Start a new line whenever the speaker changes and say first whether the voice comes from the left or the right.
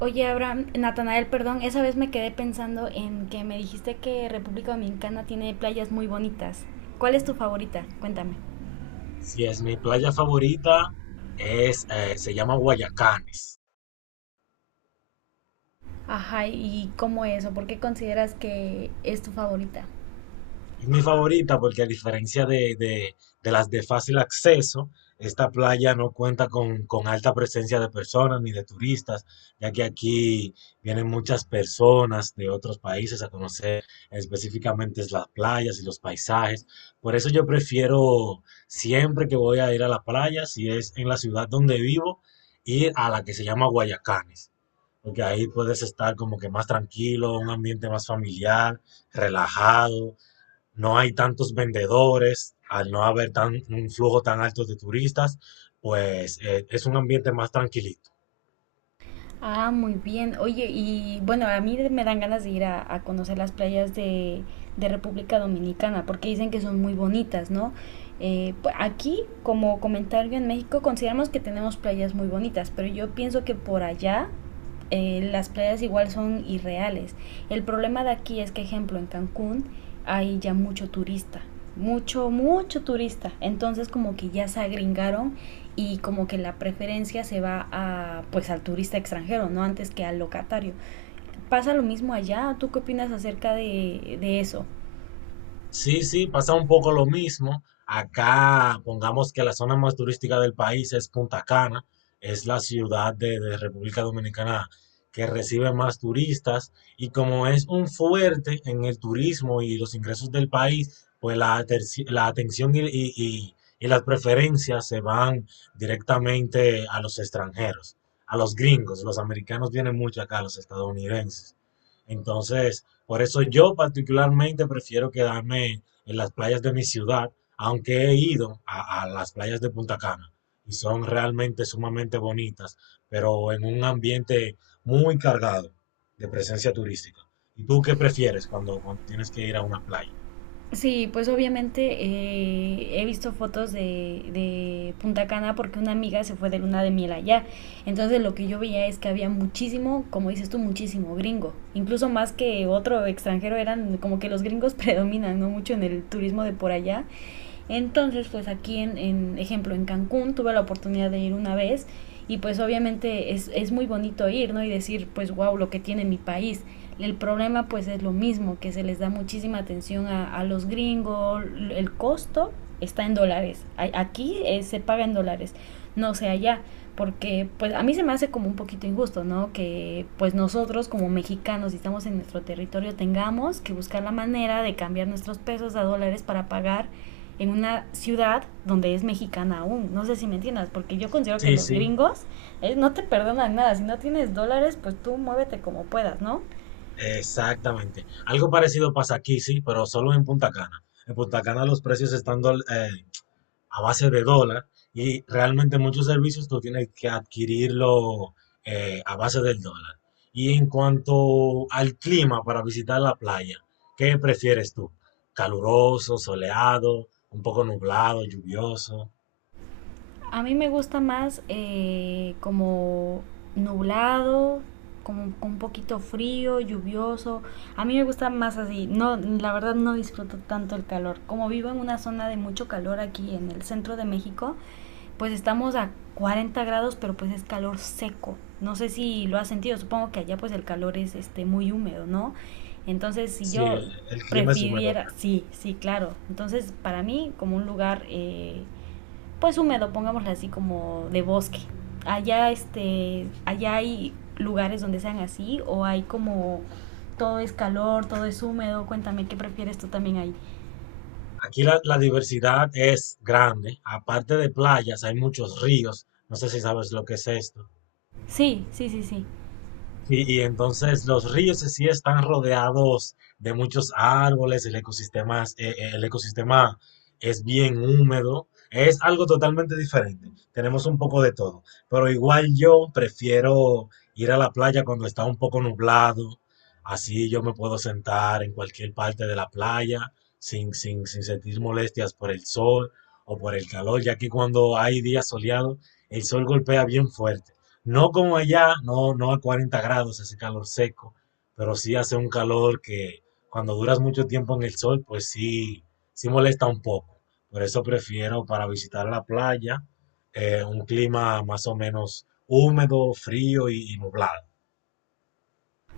right: Oye, Abraham, Natanael, perdón, esa vez me quedé pensando en que me dijiste que República Dominicana tiene playas muy bonitas. ¿Cuál es tu favorita? Cuéntame.
left: Así es, mi playa favorita se llama Guayacanes.
right: Ajá, ¿y cómo es o por qué consideras que es tu favorita?
left: Es mi favorita porque a diferencia de las de fácil acceso, esta playa no cuenta con alta presencia de personas ni de turistas, ya que aquí vienen muchas personas de otros países a conocer específicamente las playas y los paisajes. Por eso yo prefiero siempre que voy a ir a la playa, si es en la ciudad donde vivo, ir a la que se llama Guayacanes. Porque ahí puedes estar como que más tranquilo, un ambiente más familiar, relajado. No hay tantos vendedores, al no haber tan, un flujo tan alto de turistas, pues es un ambiente más tranquilito.
right: Ah, muy bien. Oye, y bueno, a mí me dan ganas de ir a conocer las playas de República Dominicana, porque dicen que son muy bonitas, ¿no? Aquí, como comentario en México, consideramos que tenemos playas muy bonitas, pero yo pienso que por allá las playas igual son irreales. El problema de aquí es que, ejemplo, en Cancún hay ya mucho turista, mucho turista. Entonces como que ya se agringaron y como que la preferencia se va a, pues al turista extranjero, no antes que al locatario. ¿Pasa lo mismo allá? ¿Tú qué opinas acerca de eso?
left: Sí, sí, pasa un poco lo mismo. Acá, pongamos que la zona más turística del país es Punta Cana, es la ciudad de República Dominicana que recibe más turistas y como es un fuerte en el turismo y los ingresos del país, pues la atención y las preferencias se van directamente a los extranjeros, a los gringos. Los americanos vienen mucho acá, los estadounidenses. Entonces, por eso yo particularmente prefiero quedarme en las playas de mi ciudad, aunque he ido a las playas de Punta Cana y son realmente sumamente bonitas, pero en un ambiente muy cargado de presencia turística. ¿Y tú qué prefieres cuando tienes que ir a una playa?
right: Sí, pues obviamente he visto fotos de Punta Cana porque una amiga se fue de luna de miel allá. Entonces lo que yo veía es que había muchísimo, como dices tú, muchísimo gringo. Incluso más que otro extranjero eran como que los gringos predominan, ¿no? Mucho en el turismo de por allá. Entonces, pues aquí en ejemplo, en Cancún tuve la oportunidad de ir una vez y pues obviamente es muy bonito ir, ¿no? Y decir, pues wow, lo que tiene mi país. El problema pues es lo mismo, que se les da muchísima atención a los gringos, el costo está en dólares, aquí se paga en dólares, no sé allá, porque pues a mí se me hace como un poquito injusto, ¿no? Que pues nosotros como mexicanos, si estamos en nuestro territorio, tengamos que buscar la manera de cambiar nuestros pesos a dólares para pagar en una ciudad donde es mexicana aún. No sé si me entiendas, porque yo considero que
left: Sí,
right: los
left: sí,
right: gringos no te perdonan nada. Si no tienes dólares, pues tú muévete como puedas, ¿no?
left: exactamente. Algo parecido pasa aquí, sí, pero solo en Punta Cana. En Punta Cana los precios están a base de dólar y realmente muchos servicios tú tienes que adquirirlo a base del dólar. Y en cuanto al clima para visitar la playa, ¿qué prefieres tú? ¿Caluroso, soleado, un poco nublado, lluvioso?
right: A mí me gusta más como nublado, como un poquito frío, lluvioso. A mí me gusta más así. No, la verdad no disfruto tanto el calor. Como vivo en una zona de mucho calor aquí en el centro de México, pues estamos a 40 grados, pero pues es calor seco. No sé si lo has sentido, supongo que allá pues el calor es este muy húmedo, ¿no? Entonces, si
left: Sí,
right: yo
left: el clima es húmedo
right: prefiriera,
left: acá.
right: sí, sí, claro. Entonces, para mí como un lugar pues húmedo, pongámoslo así como de bosque. Allá este allá hay lugares donde sean así o hay como todo es calor, todo es húmedo. Cuéntame qué prefieres tú también ahí.
left: Aquí la diversidad es grande. Aparte de playas, hay muchos ríos. No sé si sabes lo que es esto.
right: Sí, sí, sí, sí.
left: Sí, y entonces los ríos en sí están rodeados de muchos árboles, el ecosistema, el ecosistema es bien húmedo, es algo totalmente diferente. Tenemos un poco de todo, pero igual yo prefiero ir a la playa cuando está un poco nublado, así yo me puedo sentar en cualquier parte de la playa sin sentir molestias por el sol o por el calor, ya que cuando hay días soleados, el sol golpea bien fuerte. No como allá, no, no a 40 grados ese calor seco, pero sí hace un calor que cuando duras mucho tiempo en el sol, pues sí, sí molesta un poco. Por eso prefiero para visitar la playa un clima más o menos húmedo, frío y nublado.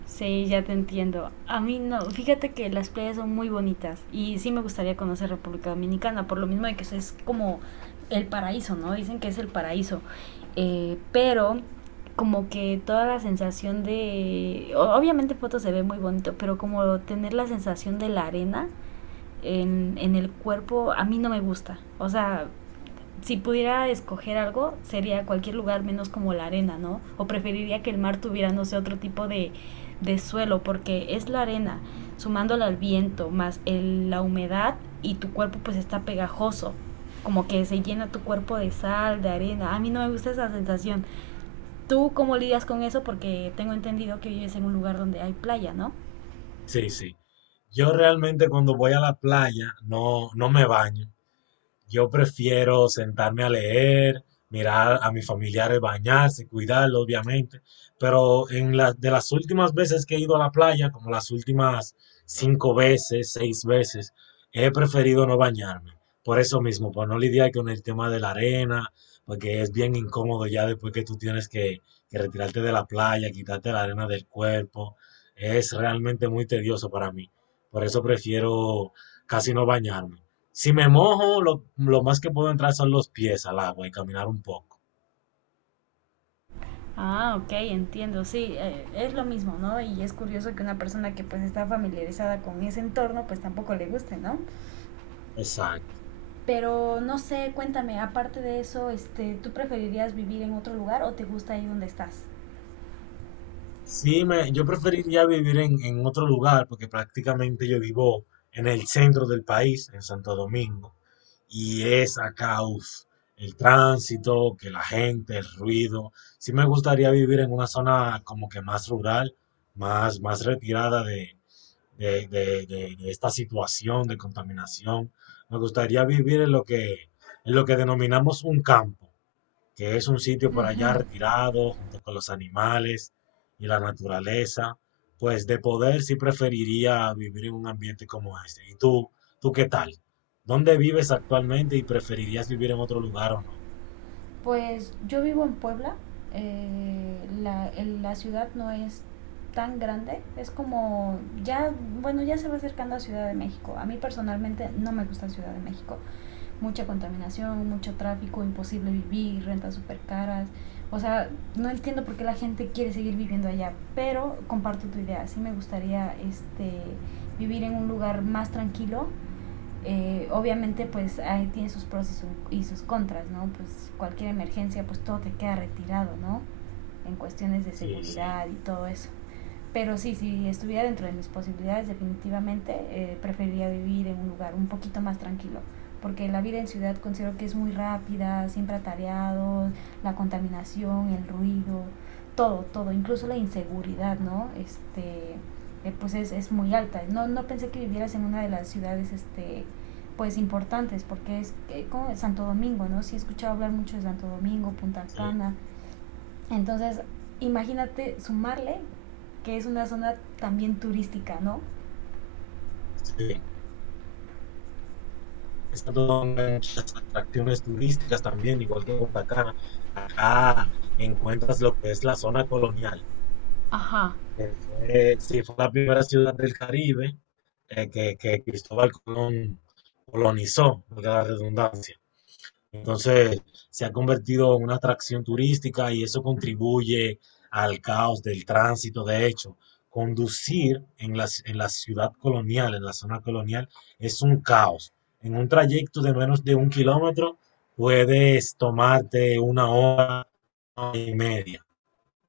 right: Sí, ya te entiendo. A mí no, fíjate que las playas son muy bonitas y sí me gustaría conocer República Dominicana, por lo mismo de que es como el paraíso, ¿no? Dicen que es el paraíso. Pero como que toda la sensación de obviamente fotos se ve muy bonito, pero como tener la sensación de la arena en el cuerpo, a mí no me gusta. O sea, si pudiera escoger algo, sería cualquier lugar menos como la arena, ¿no? O preferiría que el mar tuviera, no sé, otro tipo de suelo, porque es la arena, sumándola al viento, más la humedad y tu cuerpo pues está pegajoso, como que se llena tu cuerpo de sal, de arena. A mí no me gusta esa sensación. ¿Tú cómo lidias con eso? Porque tengo entendido que vives en un lugar donde hay playa, ¿no?
left: Sí, sí. Yo realmente cuando voy a la playa no, no me baño. Yo prefiero sentarme a leer, mirar a mis familiares bañarse, cuidarlos, obviamente. Pero en la- de las últimas veces que he ido a la playa, como las últimas cinco veces, seis veces, he preferido no bañarme. Por eso mismo, por no lidiar con el tema de la arena, porque es bien incómodo ya después que tú tienes que retirarte de la playa, quitarte la arena del cuerpo. Es realmente muy tedioso para mí. Por eso prefiero casi no bañarme. Si me mojo, lo más que puedo entrar son los pies al agua y caminar un poco.
right: Ah, ok, entiendo, sí, es lo mismo, ¿no? Y es curioso que una persona que pues está familiarizada con ese entorno pues tampoco le guste, ¿no?
left: Exacto.
right: Pero no sé, cuéntame, aparte de eso, este, ¿tú preferirías vivir en otro lugar o te gusta ahí donde estás?
left: Sí, yo preferiría vivir en otro lugar porque prácticamente yo vivo en el centro del país, en Santo Domingo, y es acá, uf, el tránsito, que la gente, el ruido. Sí me gustaría vivir en una zona como que más rural, más, más retirada de esta situación de contaminación. Me gustaría vivir en lo que denominamos un campo, que es un sitio por allá
right: Ujú.
left: retirado, junto con los animales y la naturaleza. Pues de poder sí preferiría vivir en un ambiente como este. ¿Y tú qué tal? ¿Dónde vives actualmente y preferirías vivir en otro lugar o no?
right: Pues yo vivo en Puebla, la ciudad no es tan grande, es como ya, bueno, ya se va acercando a Ciudad de México. A mí personalmente no me gusta Ciudad de México. Mucha contaminación, mucho tráfico, imposible vivir, rentas súper caras. O sea, no entiendo por qué la gente quiere seguir viviendo allá, pero comparto tu idea. Sí me gustaría este, vivir en un lugar más tranquilo. Obviamente, pues ahí tiene sus pros y sus contras, ¿no? Pues cualquier emergencia, pues todo te queda retirado, ¿no? En cuestiones de
left: Sí, sí,
right: seguridad y todo eso. Pero sí, si estuviera dentro de mis posibilidades, definitivamente preferiría vivir en un lugar un poquito más tranquilo. Porque la vida en ciudad considero que es muy rápida, siempre atareados, la contaminación, el ruido, todo, incluso la inseguridad, ¿no? Pues es muy alta. No pensé que vivieras en una de las ciudades, este, pues importantes, porque es como Santo Domingo, ¿no? Sí he escuchado hablar mucho de Santo Domingo, Punta
left: sí,
right: Cana, entonces, imagínate sumarle que es una zona también turística, ¿no?
left: sí. Pensando en muchas atracciones turísticas también, igual que Punta Cana. Acá encuentras lo que es la zona colonial,
right: Ah,
left: que fue, sí, fue la primera ciudad del Caribe que Cristóbal Colón colonizó, de la redundancia. Entonces se ha convertido en una atracción turística y eso contribuye al caos del tránsito. De hecho, conducir en la ciudad colonial, en la zona colonial, es un caos. En un trayecto de menos de un kilómetro puedes tomarte una hora y media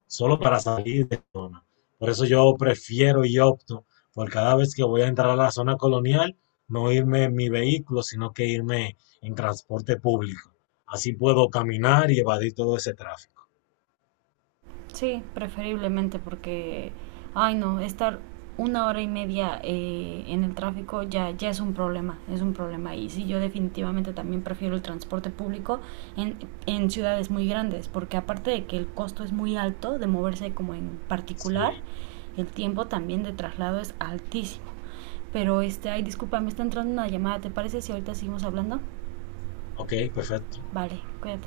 left: solo para salir de la zona. Por eso yo prefiero y opto por cada vez que voy a entrar a la zona colonial, no irme en mi vehículo, sino que irme en transporte público. Así puedo caminar y evadir todo ese tráfico.
right: sí, preferiblemente porque, ay no, estar 1 hora y media en el tráfico ya, ya es un problema, es un problema. Y sí, yo definitivamente también prefiero el transporte público en, en ciudades muy grandes, porque aparte de que el costo es muy alto de moverse como en particular,
left: Sí,
right: el tiempo también de traslado es altísimo. Pero este, ay, disculpa, me está entrando una llamada, ¿te parece si ahorita seguimos hablando?
left: ok, perfecto.
right: Vale, cuídate.